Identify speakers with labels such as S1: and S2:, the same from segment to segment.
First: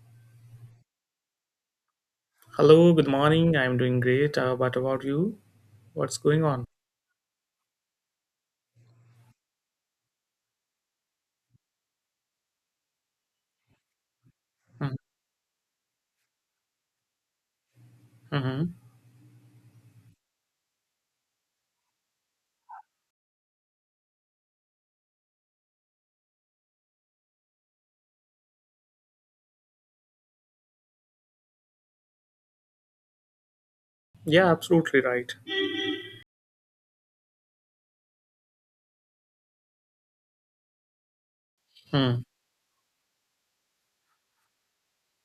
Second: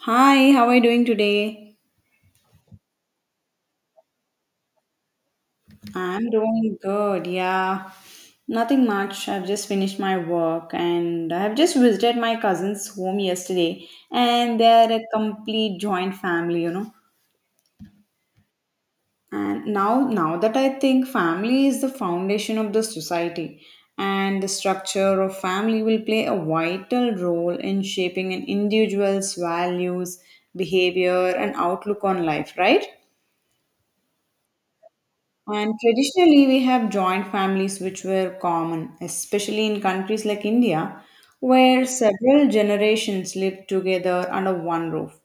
S1: Hi, how are you doing today?
S2: Hello, good morning. I'm doing great. What about you? What's
S1: I'm
S2: going on?
S1: doing good, yeah. Nothing much. I've just finished my work and I've just visited my cousin's home yesterday and they're
S2: Mm-hmm.
S1: a complete joint family.
S2: Mm-hmm.
S1: And now that I think family is the foundation of the society and the structure of family will play a vital role in shaping an individual's values, behavior and outlook on life, right?
S2: Yeah, absolutely right.
S1: And traditionally, we have joint families which were common, especially in countries like India, where
S2: Mm.
S1: several generations lived together under one roof.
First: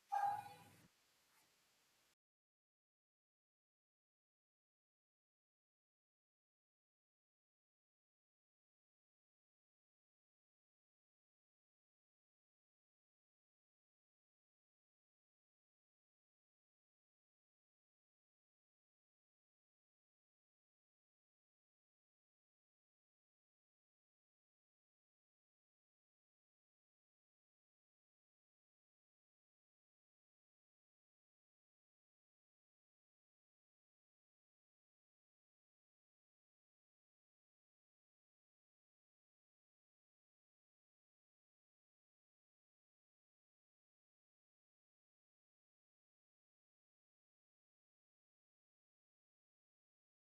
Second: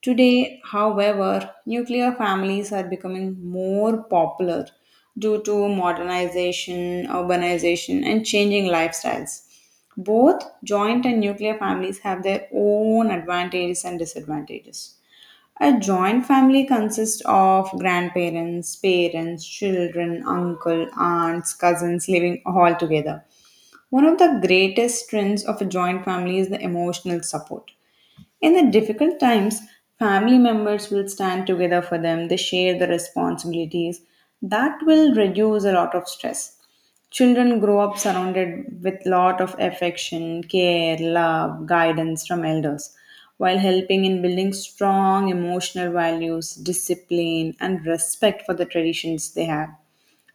S1: Today, however, nuclear families are becoming more popular due to modernization, urbanization, and changing lifestyles. Both joint and nuclear families have their own advantages and disadvantages. A joint family consists of grandparents, parents, children, uncle, aunts, cousins living all together. One of the greatest strengths of a joint family is the emotional support. In the difficult times, family members will stand together for them, they share the responsibilities. That will reduce a lot of stress. Children grow up surrounded with lot of affection, care, love, guidance from elders, while helping in building strong emotional values, discipline, and respect for the traditions they have.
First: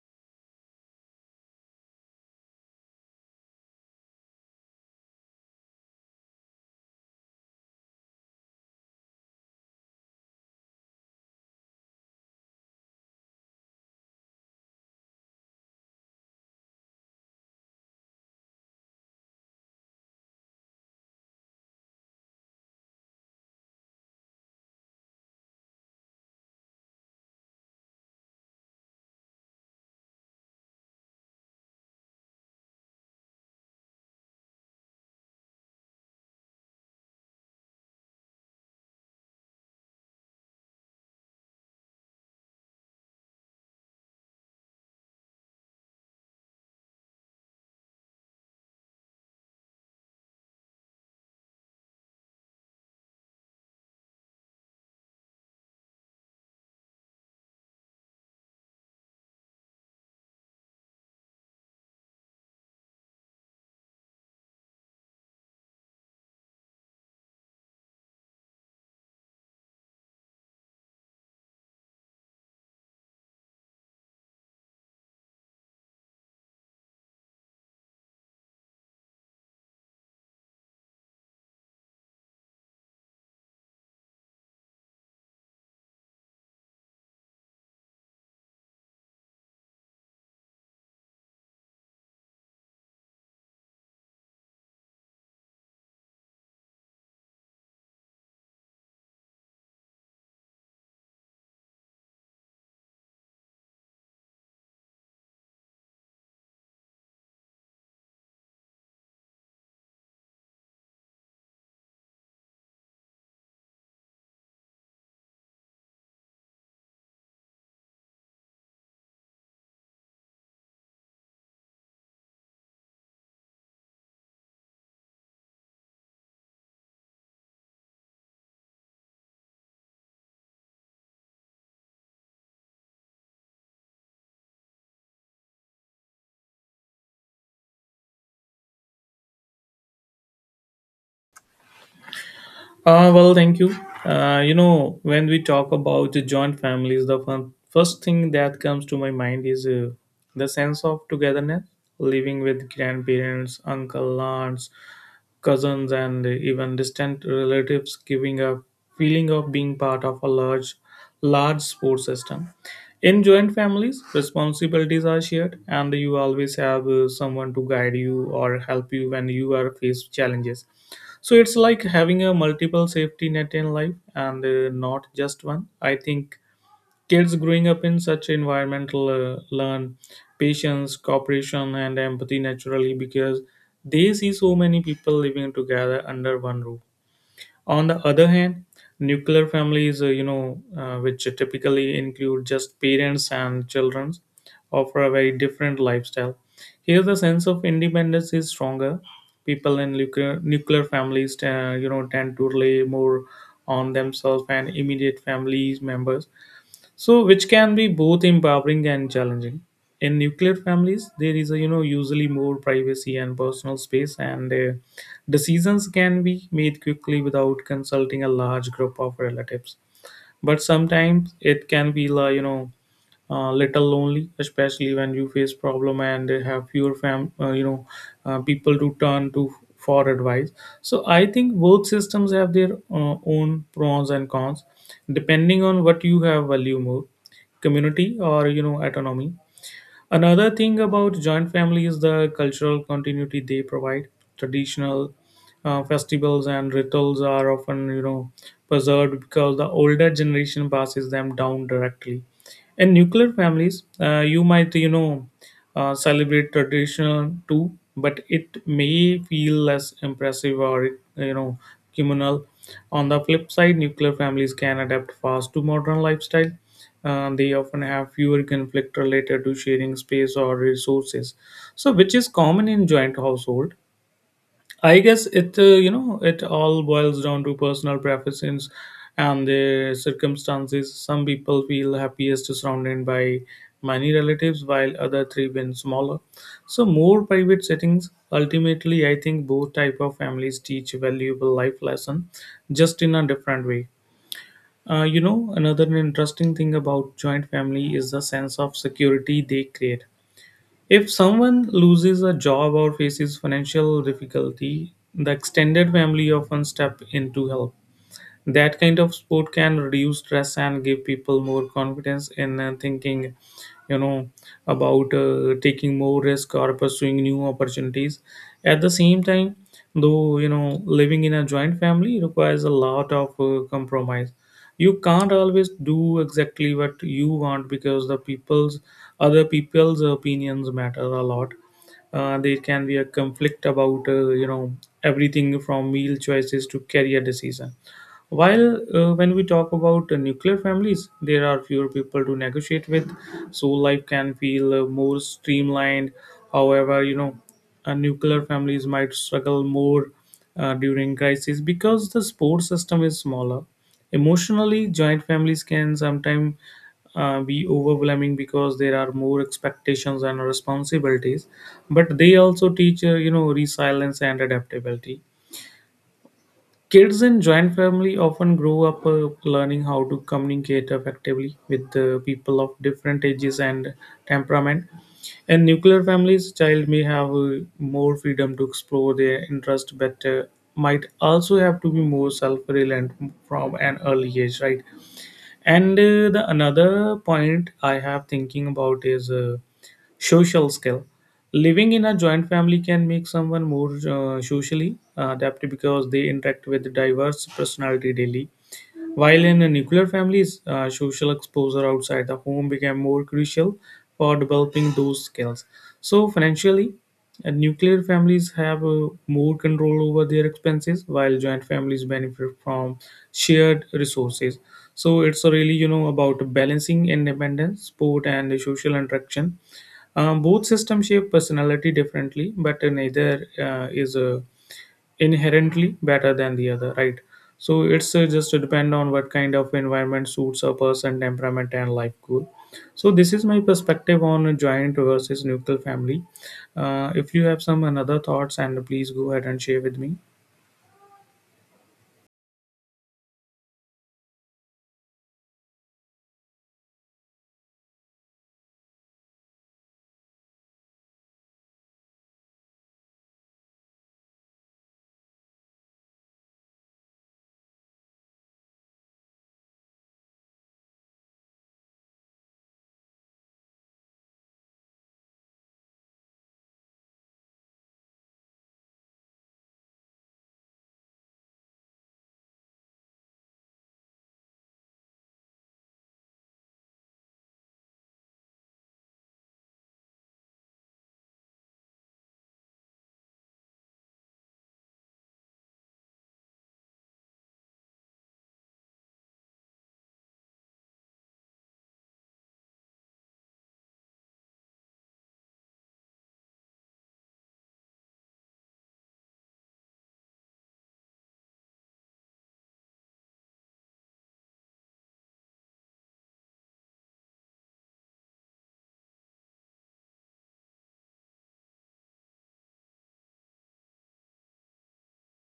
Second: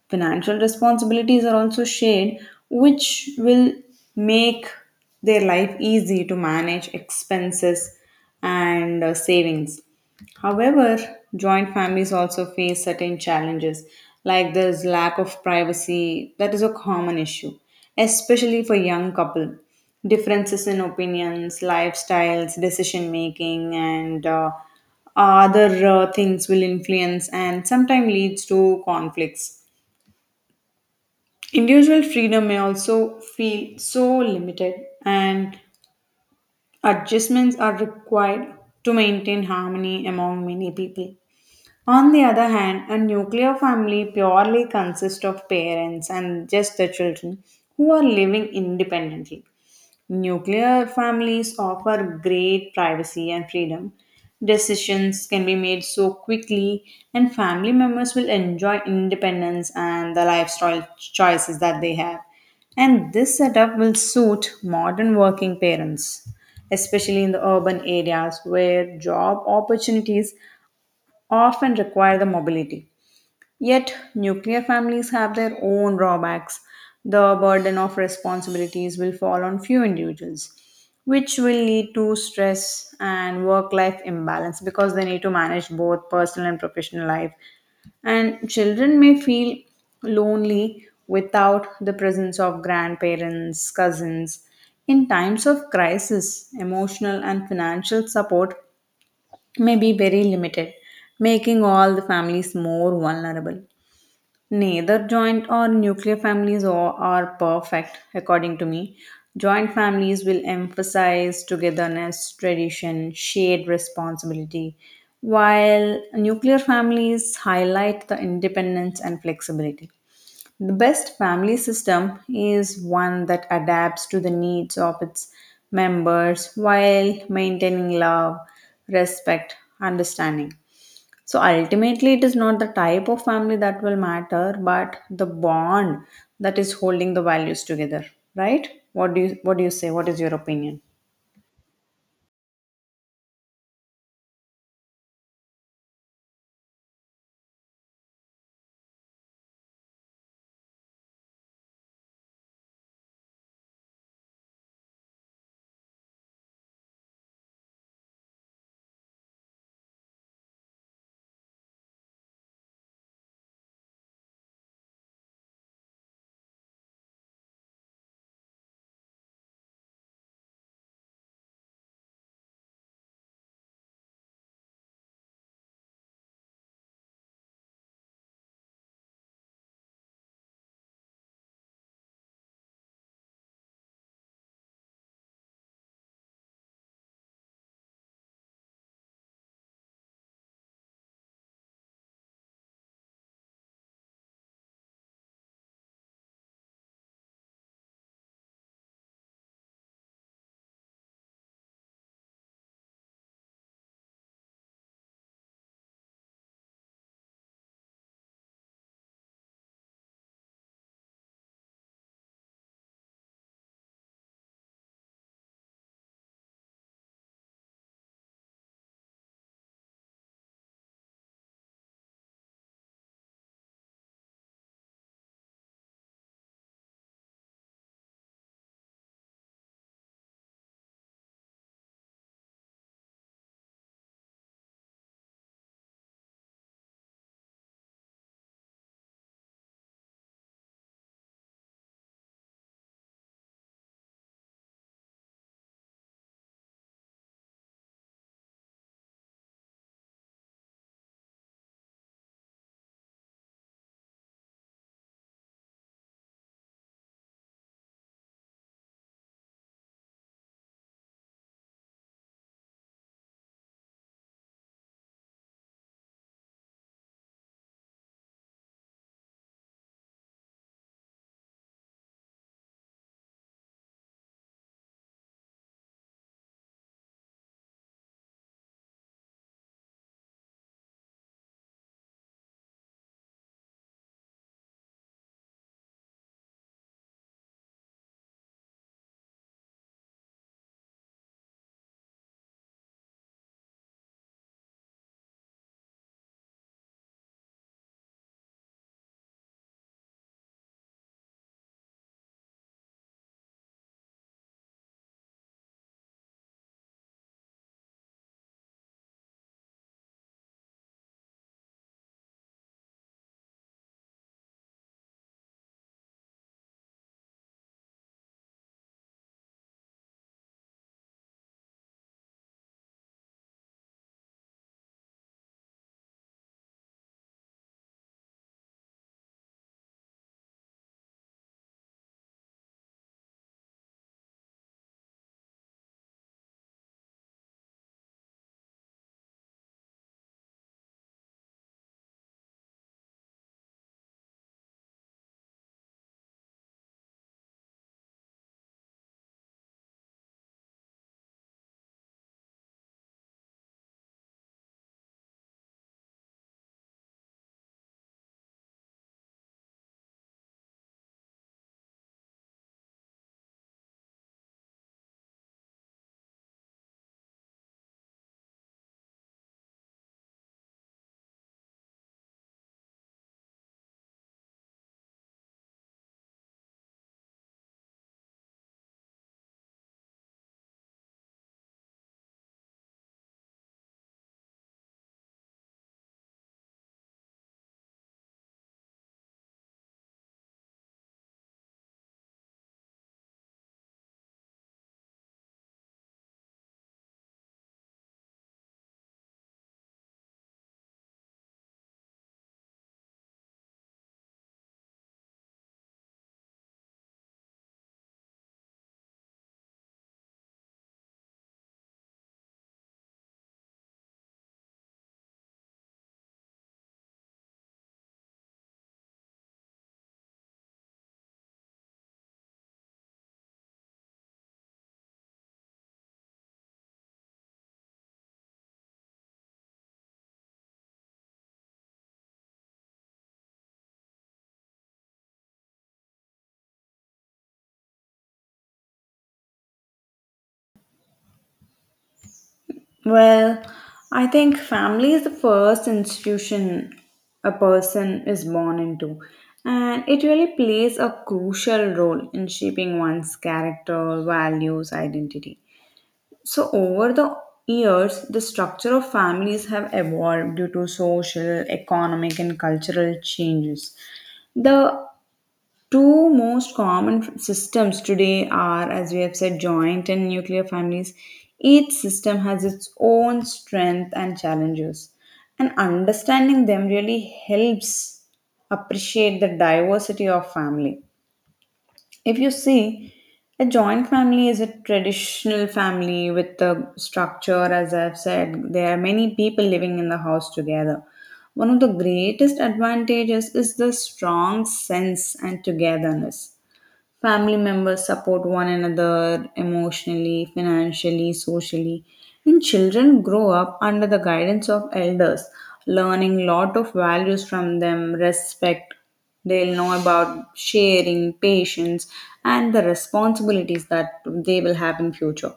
S1: Financial responsibilities are also shared, which will make their life easy to manage expenses and savings. However, joint families also face certain challenges, like there's lack of privacy, that is a common issue, especially for young couple. Differences in opinions, lifestyles, decision making, and other things will influence and sometimes leads to conflicts. Individual freedom may also feel so limited, and adjustments are required to maintain harmony among many people. On the other hand, a nuclear family purely consists of parents and just the children who are living independently. Nuclear families offer great privacy and freedom. Decisions can be made so quickly, and family members will enjoy independence and the lifestyle choices that they have. And this setup will suit modern working parents, especially in the urban areas where job opportunities often require the mobility. Yet, nuclear families have their own drawbacks. The burden of responsibilities will fall on few individuals, which will lead to stress and work life imbalance because they need to manage both personal and professional life. And children may feel lonely without the presence of grandparents, cousins. In times of crisis, emotional and financial support may be very limited, making all the families more vulnerable. Neither joint or nuclear families are perfect, according to me. Joint families will emphasize togetherness, tradition, shared responsibility, while nuclear families highlight the independence and flexibility. The best family system is one that adapts to the needs of its members while maintaining love, respect, understanding. So ultimately, it is not the type of family that will matter, but the bond that is holding the values together, right? What do you say? What is your opinion?
S2: Well, thank you. You know, when we talk about the joint families, the first thing that comes to my mind is the sense of togetherness, living with grandparents, uncle, aunts, cousins, and even distant relatives, giving a feeling of being part of a large sports system. In joint families, responsibilities are shared, and you always have someone to guide you or help you when you are faced challenges. So it's like having a multiple safety net in life and not just one. I think kids growing up in such environmental learn patience, cooperation, and empathy naturally because they see so many people living together under one roof. On the other hand, nuclear families, which typically include just parents and children, offer a very different lifestyle. Here, the sense of independence is stronger. People in nuclear families, tend to rely more on themselves and immediate family members, so which can be both empowering and challenging. In nuclear families there is, a you know, usually more privacy and personal space, and decisions can be made quickly without consulting a large group of relatives, but sometimes it can feel little lonely, especially when you face problem and have fewer fam you know people to turn to for advice. So I think both systems have their own pros and cons, depending on what you have value more, community or, you know, autonomy. Another thing about joint family is the cultural continuity they provide. Traditional festivals and rituals are often, you know, preserved because the older generation passes them down directly. In nuclear families, you might, you know, celebrate tradition too, but it may feel less impressive or, you know, communal. On the flip side, nuclear families can adapt fast to modern lifestyle. They often have fewer conflict related to sharing space or resources, so which is common in joint household. I guess you know, it all boils down to personal preferences and their circumstances. Some people feel happiest surrounded by many relatives, while other three been smaller. So more private settings. Ultimately, I think both type of families teach valuable life lesson, just in a different way. You know, another interesting thing about joint family is the sense of security they create. If someone loses a job or faces financial difficulty, the extended family often step in to help. That kind of sport can reduce stress and give people more confidence in thinking, you know, about taking more risk or pursuing new opportunities. At the same time, though, you know, living in a joint family requires a lot of compromise. You can't always do exactly what you want because the people's other people's opinions matter a lot. Uh, there can be a conflict about, you know, everything from meal choices to career decision, while when we talk about nuclear families, there are fewer people to negotiate with, so life can feel more streamlined. However, you know, nuclear families might struggle more during crisis because the support system is smaller. Emotionally, joint families can sometimes be overwhelming because there are more expectations and responsibilities, but they also teach, you know, resilience and adaptability. Kids in joint family often grow up learning how to communicate effectively with people of different ages and temperament. In nuclear families, child may have more freedom to explore their interest, but might also have to be more self-reliant from an early age, right? and the another point I have thinking about is social skill. Living in a joint family can make someone more socially adept because they interact with diverse personality daily, while in a nuclear families, social exposure outside the home became more crucial for developing those skills. So, financially, nuclear families have more control over their expenses, while joint families benefit from shared resources. So, it's really, you know, about balancing independence, sport, and social interaction. Both systems shape personality differently, but neither is inherently better than the other, right? So it's just depend on what kind of environment suits a person temperament and life goal. So this is my perspective on a joint versus nuclear family. If you have some another thoughts, and please go ahead and share with me.
S1: Well, I think family is the first institution a person is born into, and it really plays a crucial role in shaping one's character, values, identity. So, over the years, the structure of families have evolved due to social, economic, and cultural changes. The two most common systems today are, as we have said, joint and nuclear families. Each system has its own strength and challenges, and understanding them really helps appreciate the diversity of family. If you see, a joint family is a traditional family with the structure, as I've said, there are many people living in the house together. One of the greatest advantages is the strong sense and togetherness. Family members support one another emotionally, financially, socially, and children grow up under the guidance of elders, learning lot of values from them, respect. They'll know about sharing, patience, and the responsibilities that they will have in future.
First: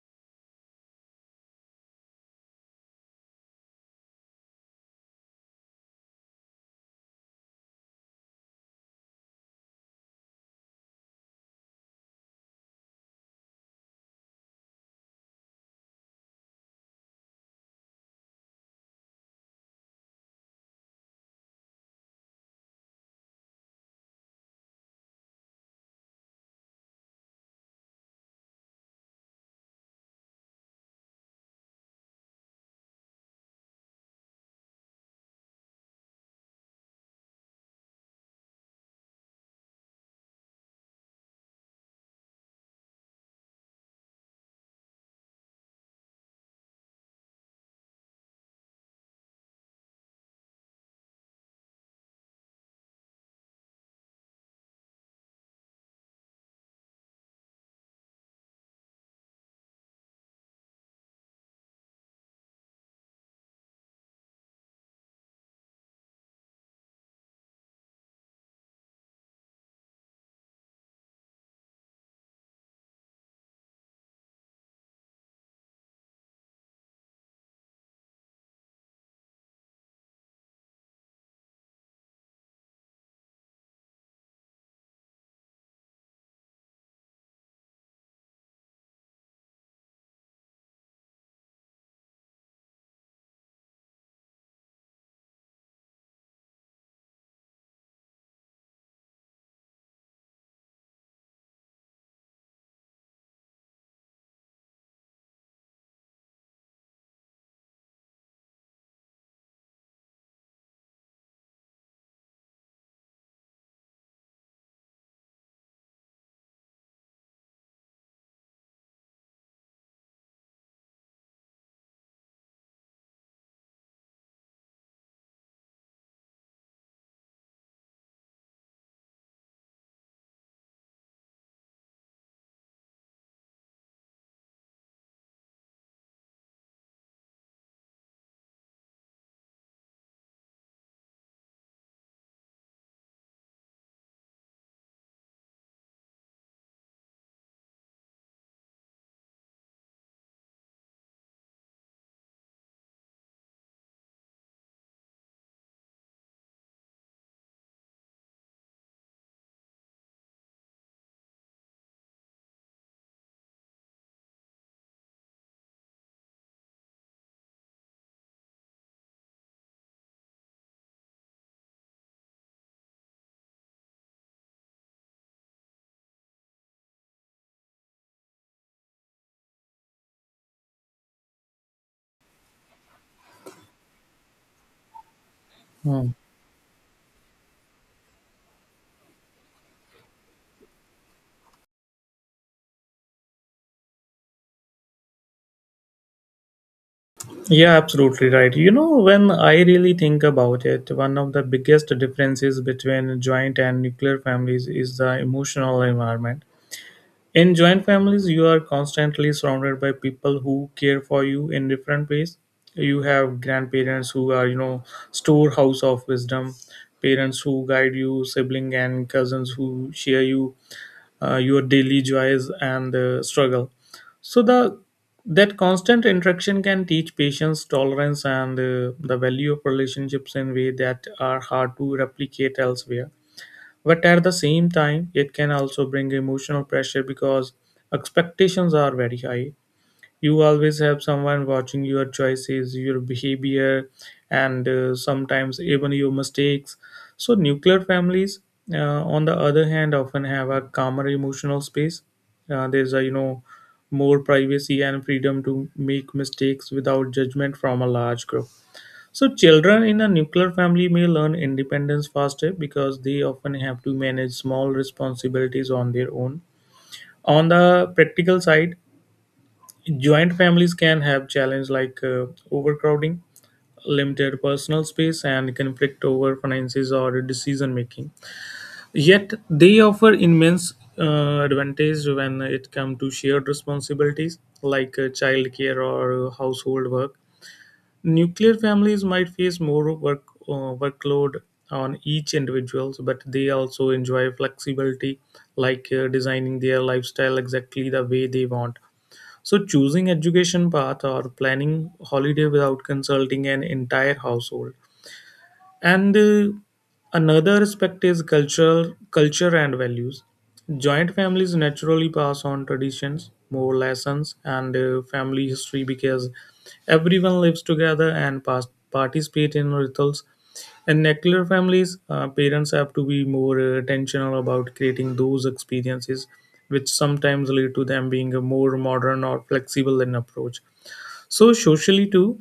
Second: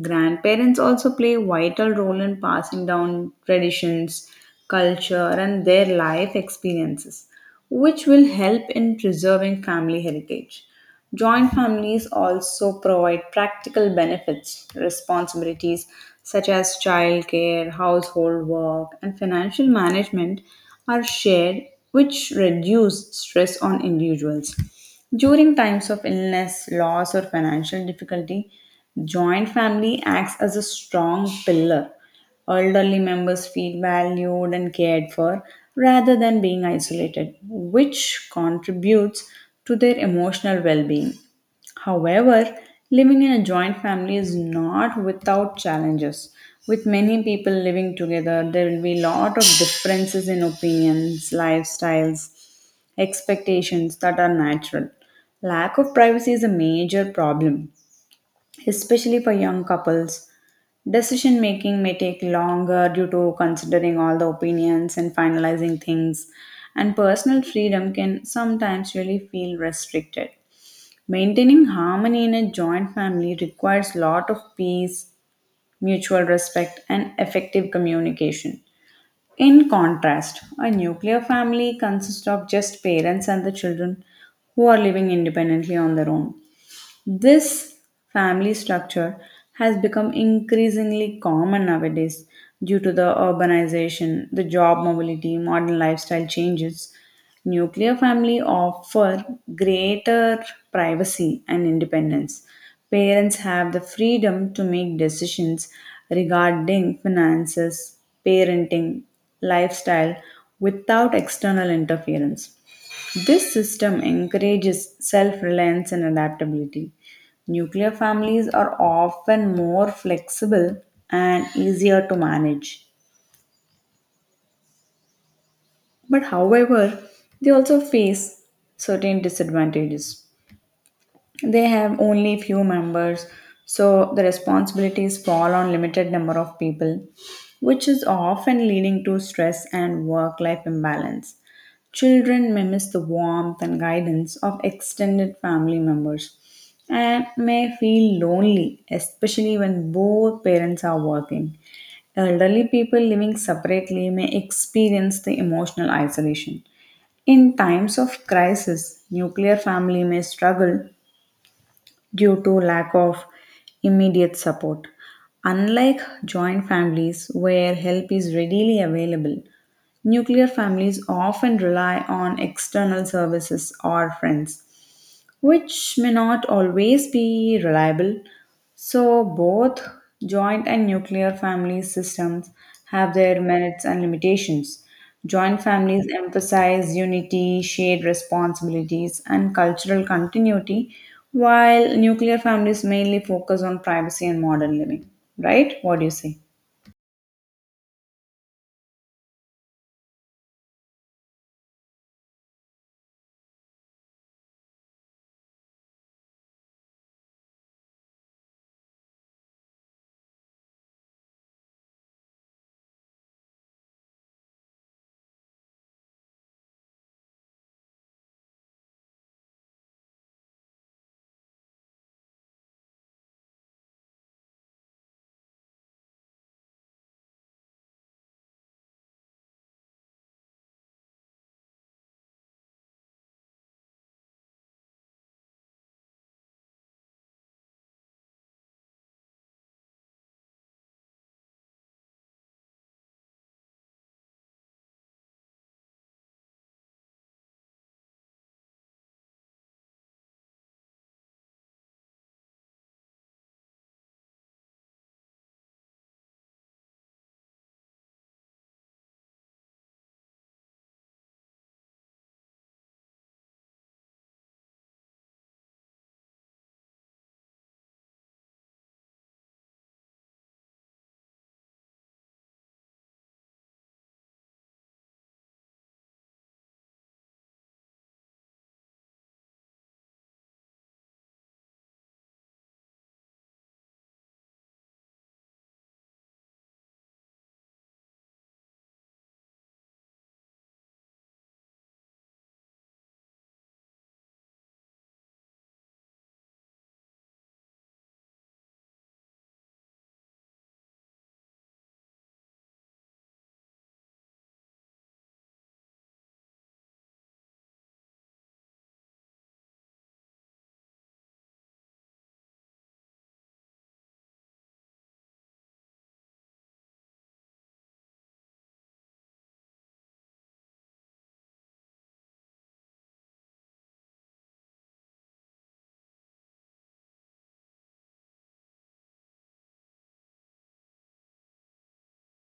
S1: Grandparents also play a vital role in passing down traditions, culture, and their life experiences, which will help in preserving family heritage. Joint families also provide practical benefits, responsibilities such as childcare, household work, and financial management are shared, which reduce stress on individuals. During times of illness, loss, or financial difficulty, joint family acts as a strong pillar. Elderly members feel valued and cared for rather than being isolated, which contributes to their emotional well being. However, living in a joint family is not without challenges. With many people living together, there will be a lot of differences in opinions, lifestyles, expectations that are natural. Lack of privacy is a major problem, especially for young couples. Decision making may take longer due to considering all the opinions and finalizing things, and personal freedom can sometimes really feel restricted. Maintaining harmony in a joint family requires lot of peace, mutual respect, and effective communication. In contrast, a nuclear family consists of just parents and the children who are living independently on their own. This family structure has become increasingly common nowadays due to the urbanization, the job mobility, modern lifestyle changes. Nuclear family offer greater privacy and independence. Parents have the freedom to make decisions regarding finances, parenting, lifestyle without external interference. This system encourages self reliance and adaptability. Nuclear families are often more flexible and easier to manage. But, however, they also face certain disadvantages. They have only few members, so the responsibilities fall on limited number of people, which is often leading to stress and work-life imbalance. Children may miss the warmth and guidance of extended family members and may feel lonely, especially when both parents are working. Elderly people living separately may experience the emotional isolation. In times of crisis, nuclear family may struggle due to lack of immediate support. Unlike joint families where help is readily available, nuclear families often rely on external services or friends which may not always be reliable. So, both joint and nuclear family systems have their merits and limitations. Joint families
S2: Hmm.
S1: emphasize unity, shared responsibilities, and cultural continuity, while nuclear families mainly focus on privacy and modern living. Right? What do you say?
S2: Yeah, absolutely right. You know, when I really think about it, one of the biggest differences between joint and nuclear families is the emotional environment. In joint families, you are constantly surrounded by people who care for you in different ways. You have grandparents who are, you know, storehouse of wisdom, parents who guide you, sibling and cousins who share you your daily joys and struggle. So the that constant interaction can teach patience, tolerance, and, the value of relationships in ways that are hard to replicate elsewhere, but at the same time, it can also bring emotional pressure because expectations are very high. You always have someone watching your choices, your behavior, and sometimes even your mistakes. So, nuclear families, uh, on the other hand, often have a calmer emotional space. There's a, you know, more privacy and freedom to make mistakes without judgment from a large group. So, children in a nuclear family may learn independence faster because they often have to manage small responsibilities on their own. On the practical side, joint families can have challenges like overcrowding, limited personal space, and conflict over finances or decision making. Yet, they offer immense advantage when it comes to shared responsibilities like childcare or household work. Nuclear families might face more workload on each individual, but they also enjoy flexibility, like designing their lifestyle exactly the way they want. So, choosing education path or planning holiday without consulting an entire household. And another aspect is cultural culture and values. Joint families naturally pass on traditions, more lessons, and family history because everyone lives together and participate in rituals. In nuclear families, parents have to be more intentional about creating those experiences, which sometimes lead to them being a more modern or flexible in approach. So socially too,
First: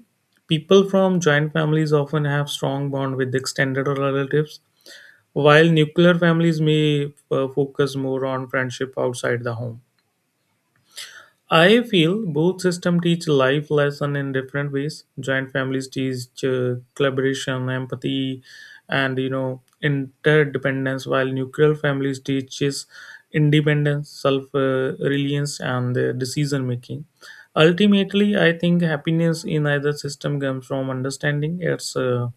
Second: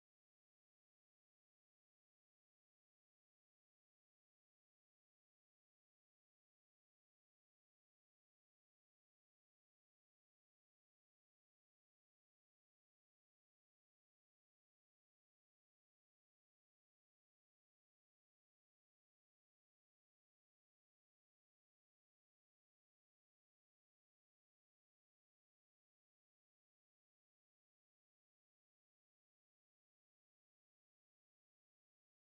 S2: people from joint families often have strong bond with extended or relatives, while nuclear families may focus more on friendship outside the home. I feel both systems teach life lesson in different ways. Joint families teach collaboration, empathy, and, you know, interdependence, while nuclear families teaches independence, self-reliance, and decision making. Ultimately, I think happiness in either system comes from understanding its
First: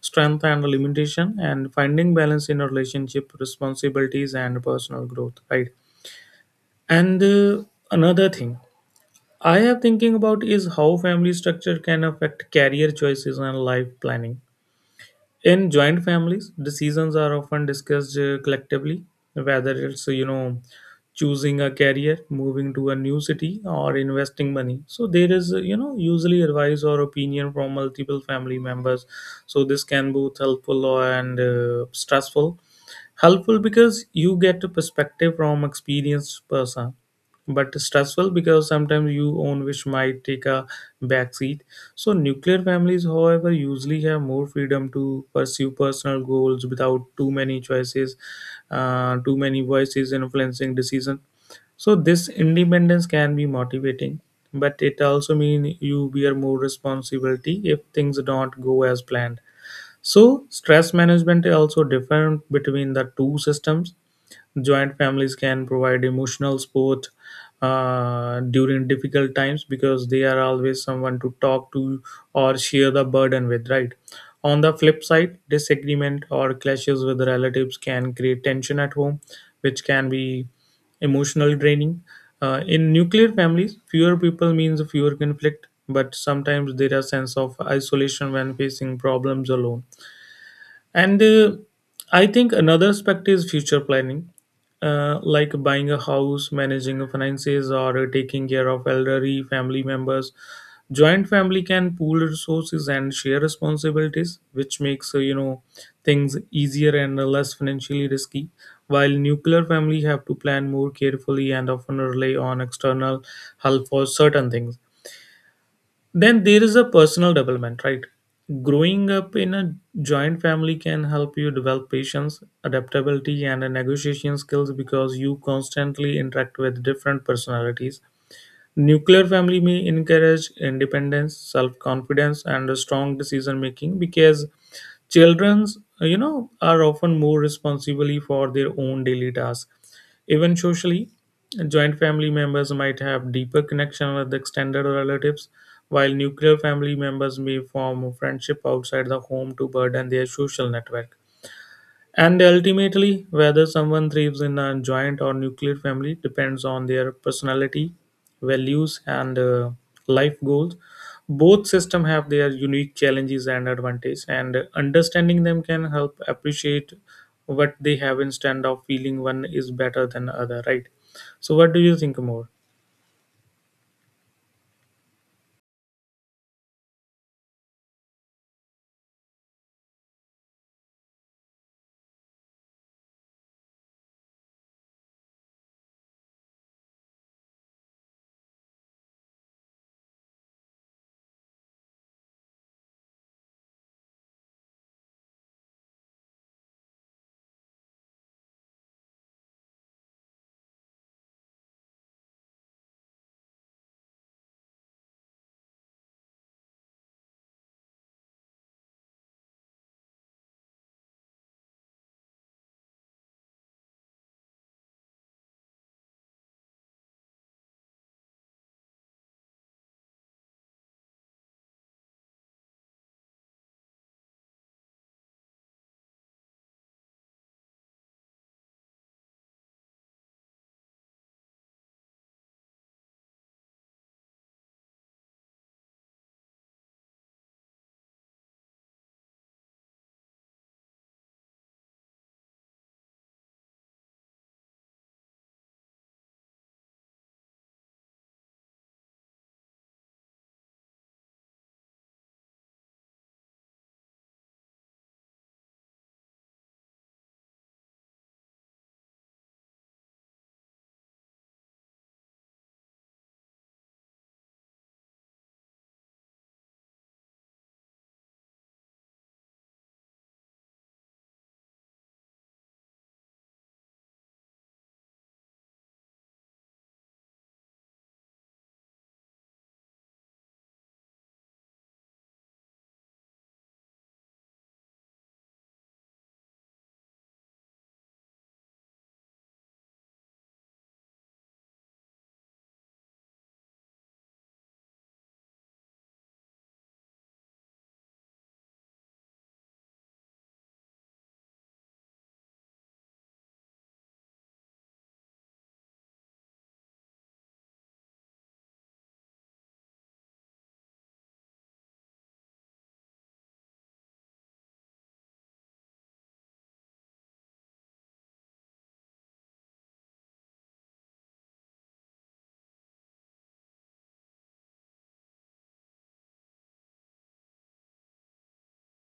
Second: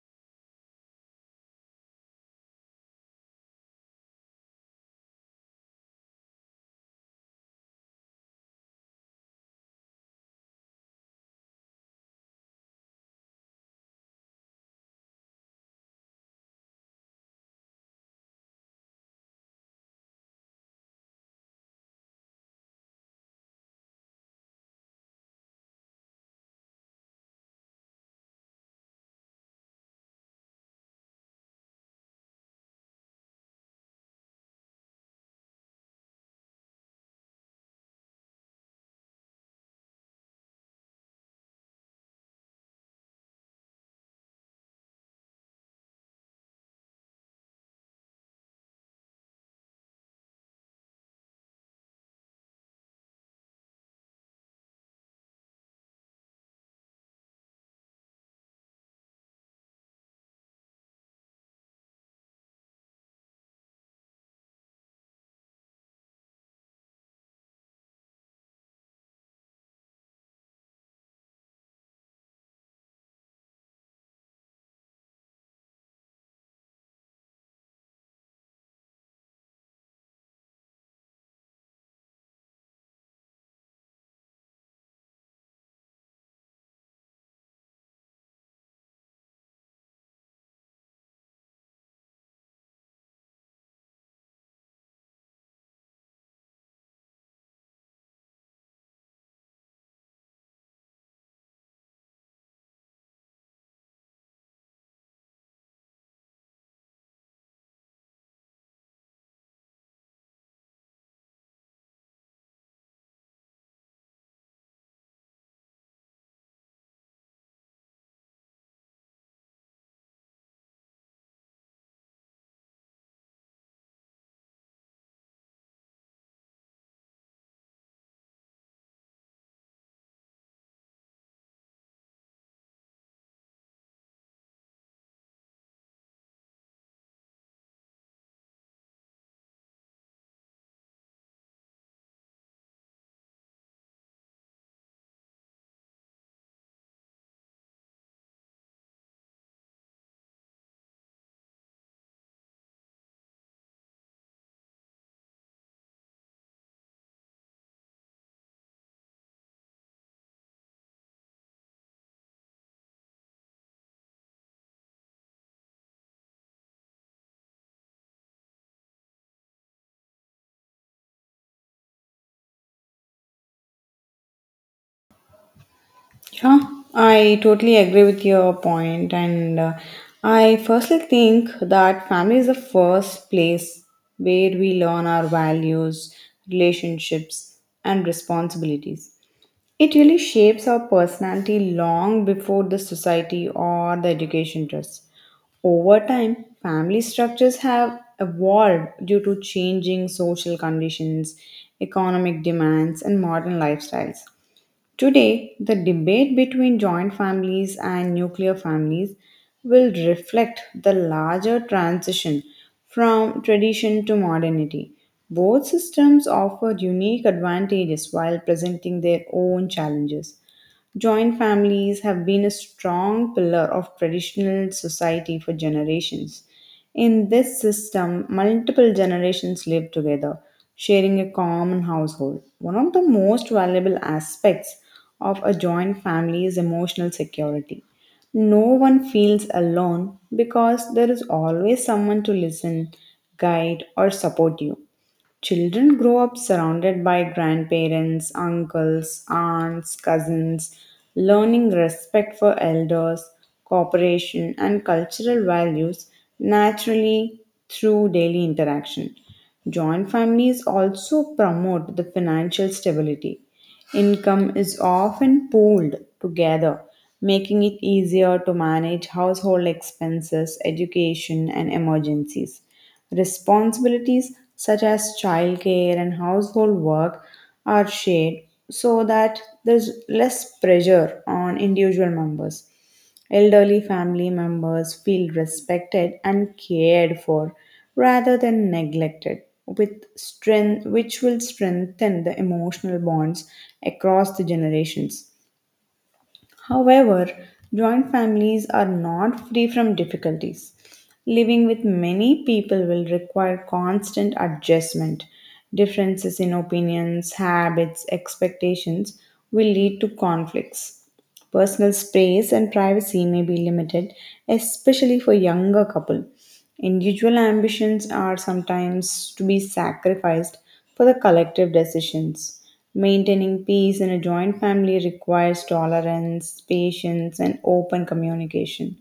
S2: strength and limitation, and finding balance in a relationship, responsibilities, and personal growth. Right. And another thing I have thinking about is how family structure can affect career choices and life planning. In joint families, decisions are often discussed collectively, whether it's, you know, choosing a career, moving to a new city, or investing money. So there is, you know, usually advice or opinion from multiple family members. So this can both helpful and stressful. Helpful because you get a perspective from experienced person, but stressful because sometimes you own which might take a backseat. So nuclear families, however, usually have more freedom to pursue personal goals without too many voices influencing decision. So this independence can be motivating, but it also means you bear more responsibility if things don't go as planned. So stress management is also different between the two systems. Joint families can provide emotional support during difficult times because they are always someone to talk to or share the burden with, right? On the flip side, disagreement or clashes with relatives can create tension at home, which can be emotionally draining. In nuclear families, fewer people means fewer conflict, but sometimes there are sense of isolation when facing problems alone. And I think another aspect is future planning, like buying a house, managing finances, or taking care of elderly family members. Joint family can pool resources and share responsibilities, which makes, you know, things easier and less financially risky. While nuclear family have to plan more carefully and often rely on external help for certain things. Then there is a personal development, right? Growing up in a joint family can help you develop patience, adaptability, and a negotiation skills because you constantly interact with different personalities. Nuclear family may encourage independence, self confidence, and a strong decision making, because childrens, you know, are often more responsible for their own daily tasks. Even socially, joint family members might have deeper connection with extended relatives, while nuclear family members may form friendship outside the home to burden their social network. And ultimately, whether someone thrives in a joint or nuclear family depends on their personality, values, and life goals. Both systems have their unique challenges and advantages, and understanding them can help appreciate what they have instead of feeling one is better than other. Right? So, what do you think more?
S1: Yeah, I totally agree with your point, and I firstly think that family is the first place where we learn our values, relationships, and responsibilities. It really shapes our personality long before the society or the education does. Over time, family structures have evolved due to changing social conditions, economic demands, and modern lifestyles. Today, the debate between joint families and nuclear families will reflect the larger transition from tradition to modernity. Both systems offer unique advantages while presenting their own challenges. Joint families have been a strong pillar of traditional society for generations. In this system, multiple generations live together, sharing a common household. One of the most valuable aspects of a joint family is emotional security. No one feels alone because there is always someone to listen, guide, or support you. Children grow up surrounded by grandparents, uncles, aunts, cousins, learning respect for elders, cooperation, and cultural values naturally through daily interaction. Joint families also promote the financial stability. Income is often pooled together, making it easier to manage household expenses, education, and emergencies. Responsibilities such as childcare and household work are shared so that there's less pressure on individual members. Elderly family members feel respected and cared for rather than neglected, with strength, which will strengthen the emotional bonds across the generations. However, joint families are not free from difficulties. Living with many people will require constant adjustment. Differences in opinions, habits, expectations will lead to conflicts. Personal space and privacy may be limited, especially for younger couples. Individual ambitions are sometimes to be sacrificed for the collective decisions. Maintaining peace in a joint family requires tolerance, patience, and open communication.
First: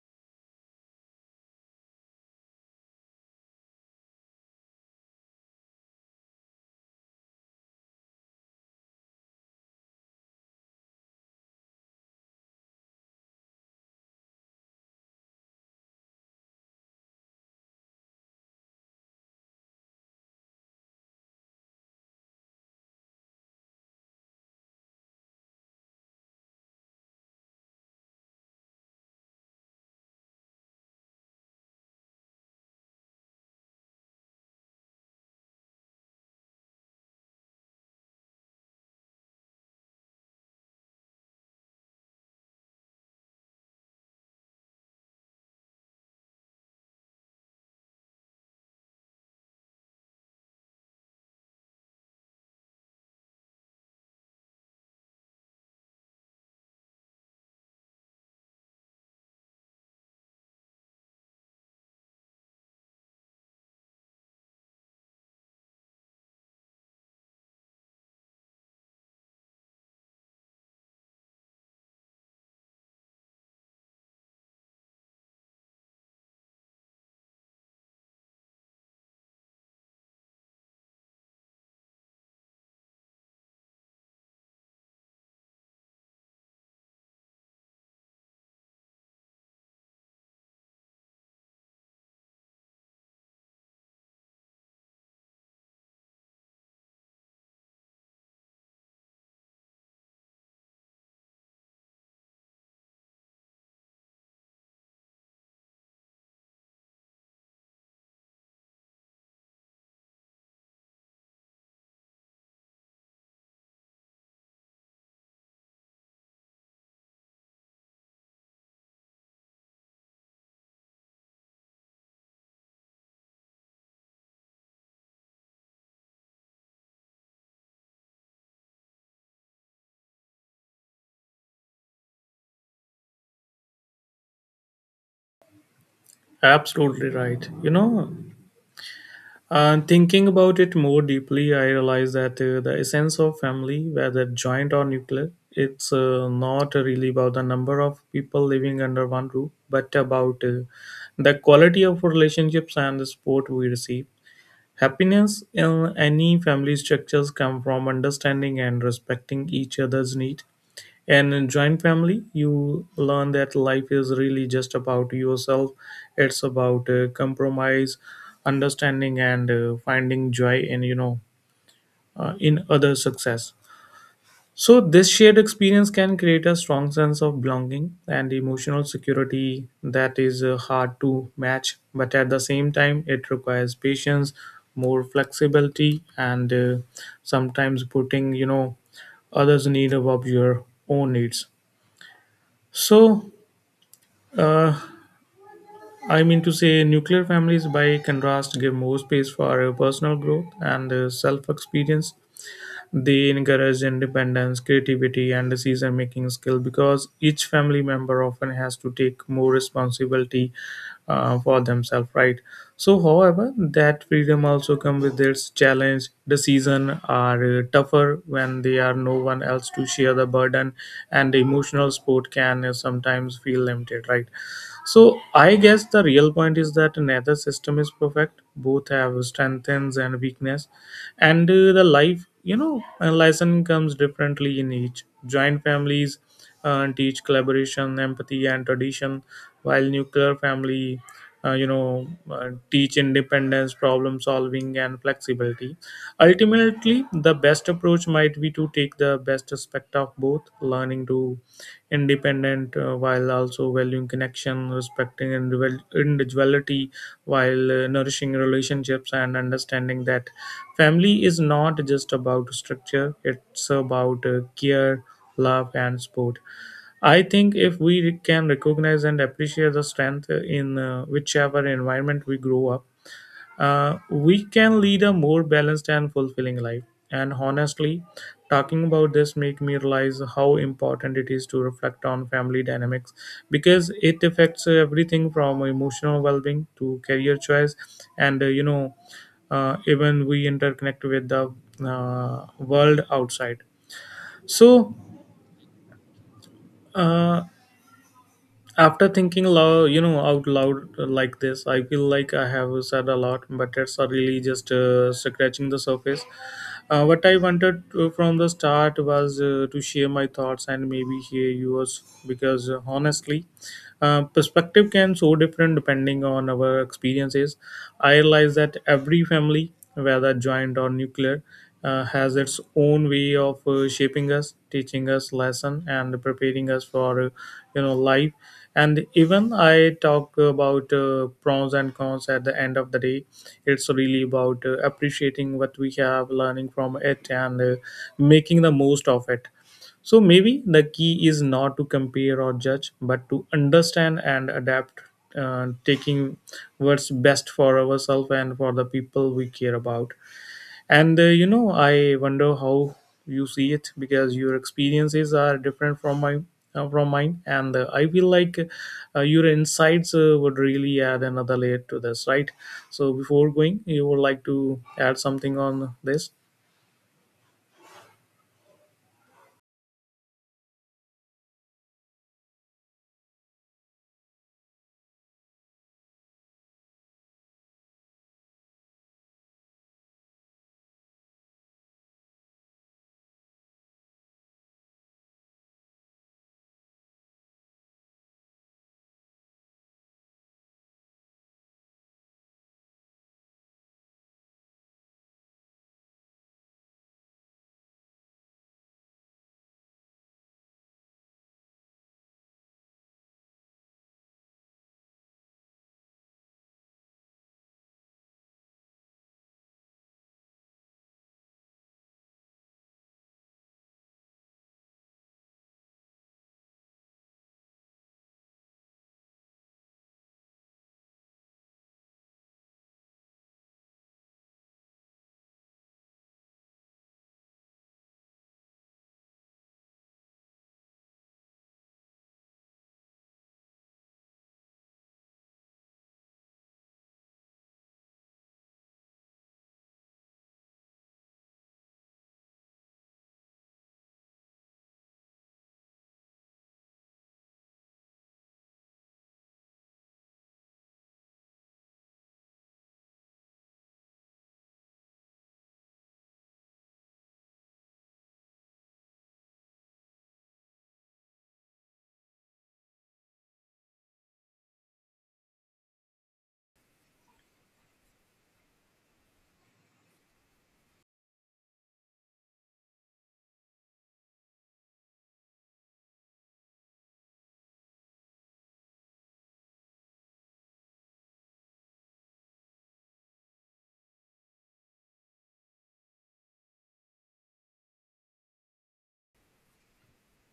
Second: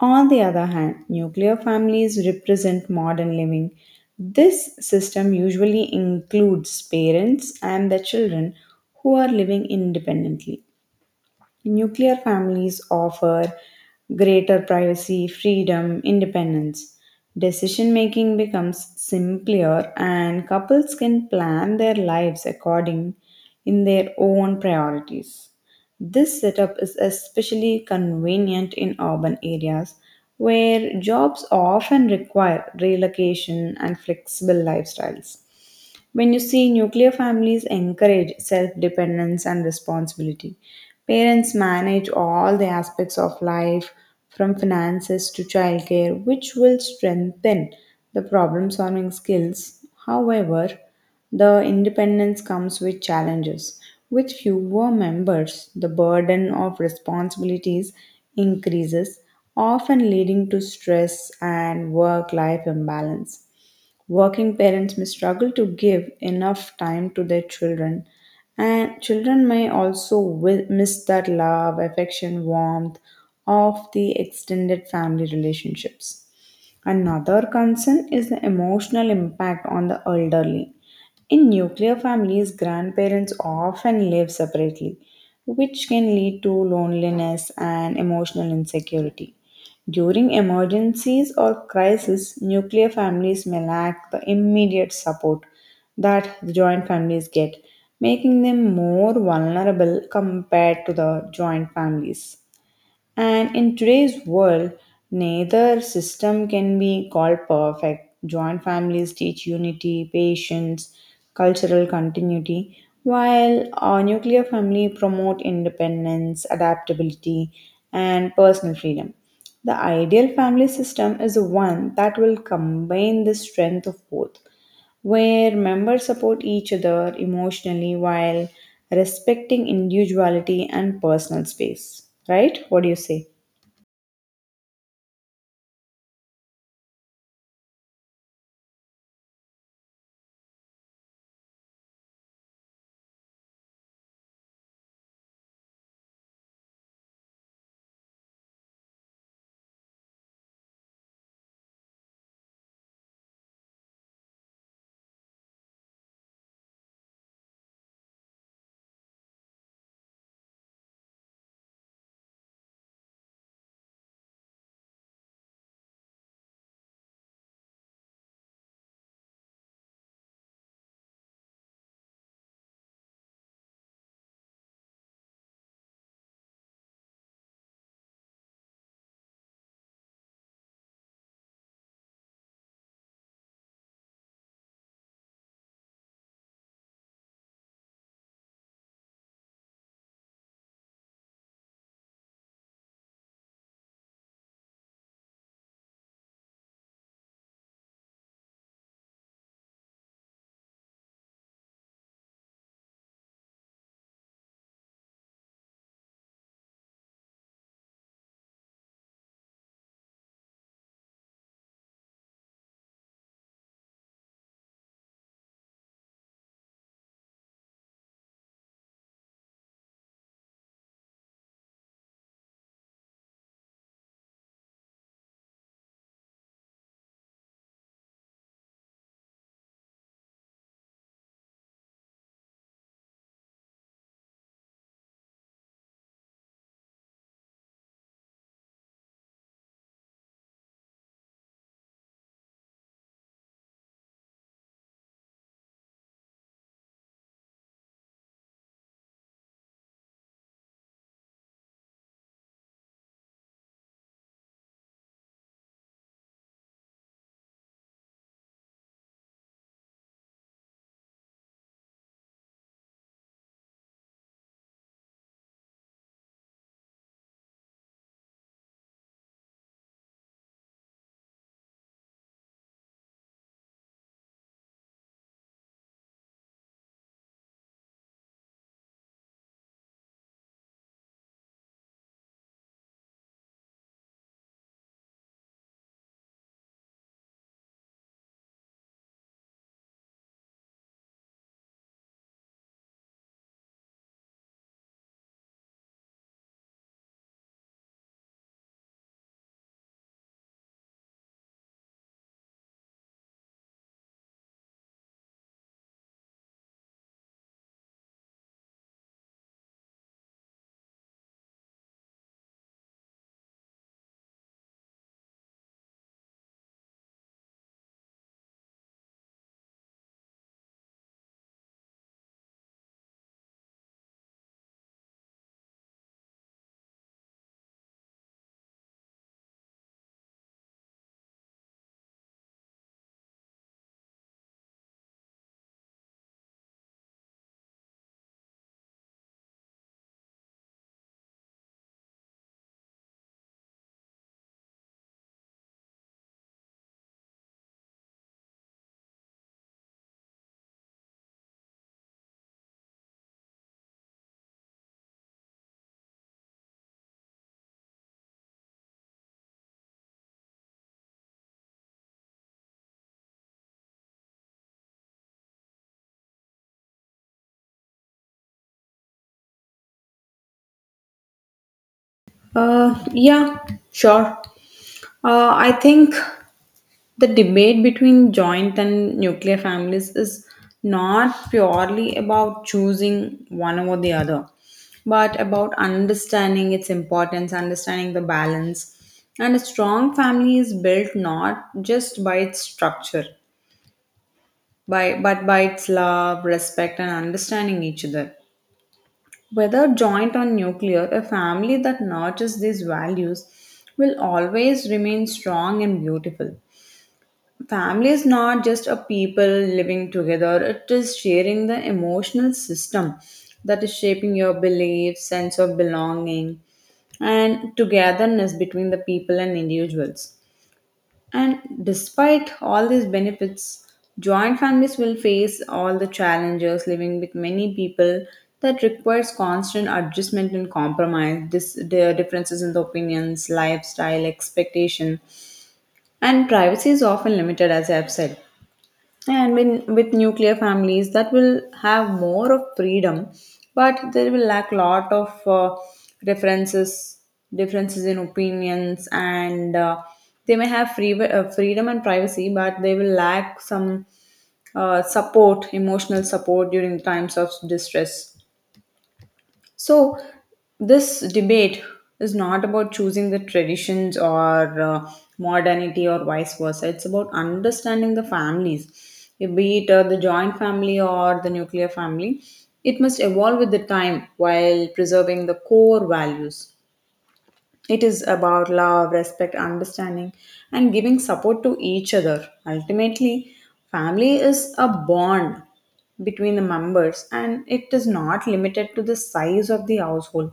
S1: On the other hand, nuclear families represent modern living. This system usually includes parents and their children who are living independently. Nuclear families offer greater privacy, freedom, independence. Decision making becomes simpler and couples can plan their lives according in their own priorities. This setup is especially convenient in urban areas where jobs often require relocation and flexible lifestyles. When you see nuclear families encourage self dependence and responsibility, parents manage all the aspects of life from finances to childcare, which will strengthen the problem solving skills. However, the independence comes with challenges. With fewer members, the burden of responsibilities increases, often leading to stress and work life imbalance. Working parents may struggle to give enough time to their children, and children may also miss that love, affection, warmth of the extended family relationships. Another concern is the emotional impact on the elderly. In nuclear families, grandparents often live separately, which can lead to loneliness and emotional insecurity. During emergencies or crises, nuclear families may lack the immediate support that the joint families get, making them more vulnerable compared to the joint families. And in today's world, neither system can be called perfect. Joint families teach unity, patience, cultural continuity, while a nuclear family promote independence, adaptability, and personal freedom. The ideal family system is the one that will combine the strength of both, where members support each other emotionally while respecting individuality and personal space. Right? What do you say?
S2: Absolutely right. You know, and thinking about it more deeply, I realized that the essence of family, whether joint or nuclear, it's not really about the number of people living under one roof, but about the quality of relationships and the support we receive. Happiness in any family structures come from understanding and respecting each other's need, and in joint family, you learn that life is really just about yourself. It's about compromise, understanding, and finding joy in you know in other success. So this shared experience can create a strong sense of belonging and emotional security that is hard to match. But at the same time, it requires patience, more flexibility, and sometimes putting others' need above your own needs. So, uh, I mean to say, nuclear families, by contrast, give more space for personal growth and self experience. They encourage independence, creativity, and decision making skill because each family member often has to take more responsibility for themselves, right? So, however, that freedom also comes with its challenge. Decisions are tougher when they are no one else to share the burden, and emotional support can sometimes feel limited, right? So I guess the real point is that neither system is perfect. Both have strengths and weakness, and the life lesson comes differently in each. Joint families teach collaboration, empathy, and tradition, while nuclear family. Teach independence, problem solving, and flexibility. Ultimately, the best approach might be to take the best aspect of both, learning to independent while also valuing connection, respecting individuality while nourishing relationships and understanding that family is not just about structure, it's about care, love, and support. I think if we can recognize and appreciate the strength in whichever environment we grow up, we can lead a more balanced and fulfilling life, and honestly talking about this make me realize how important it is to reflect on family dynamics because it affects everything from emotional well-being to career choice and even we interconnect with the world outside, so uh, after thinking loud, out loud like this, I feel like I have said a lot, but it's really just scratching the surface. What I wanted to, from the start, was to share my thoughts and maybe hear yours because honestly, perspective can so different depending on our experiences. I realize that every family, whether joint or nuclear, has its own way of shaping us, teaching us lesson, and preparing us for life. And even I talk about pros and cons, at the end of the day, it's really about appreciating what we have, learning from it, and making the most of it. So maybe the key is not to compare or judge, but to understand and adapt, taking what's best for ourselves and for the people we care about. And you know, I wonder how you see it because your experiences are different from my from mine, and I feel like your insights would really add another layer to this, right? So before going, you would like to add something on this.
S1: Yeah, sure. I think the debate between joint and nuclear families is not purely about choosing one over the other, but about understanding its importance, understanding the balance. And a strong family is built not just by its structure, by but by its love, respect, and understanding each other. Whether joint or nuclear, a family that nurtures these values will always remain strong and beautiful. Family is not just a people living together, it is sharing the emotional system that is shaping your beliefs, sense of belonging, and togetherness between the people and individuals. And despite all these benefits, joint families will face all the challenges living with many people that requires constant adjustment and compromise. This the differences in the opinions, lifestyle, expectation, and privacy is often limited, as I have said. And when with nuclear families, that will have more of freedom, but there will lack lot of references, differences in opinions, and they may have freedom and privacy, but they will lack some support, emotional support during times of distress. So, this debate is not about choosing the traditions or modernity or vice versa. It's about understanding the families, be it the joint family or the nuclear family. It must evolve with the time while preserving the core values. It is about love, respect, understanding, and giving support to each other. Ultimately, family is a bond between the members and it is not limited to the size of the household.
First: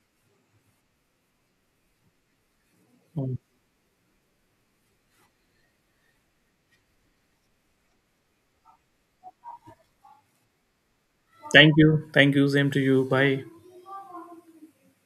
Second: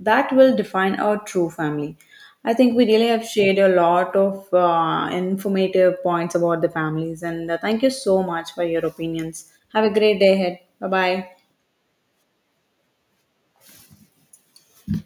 S1: That will define our true family. I think we really have
S2: Mm.
S1: shared a lot of informative points about the families, and thank you so much for your opinions. Have a great day ahead. Bye bye.
S2: Thank you. Thank you. Same to you. Bye.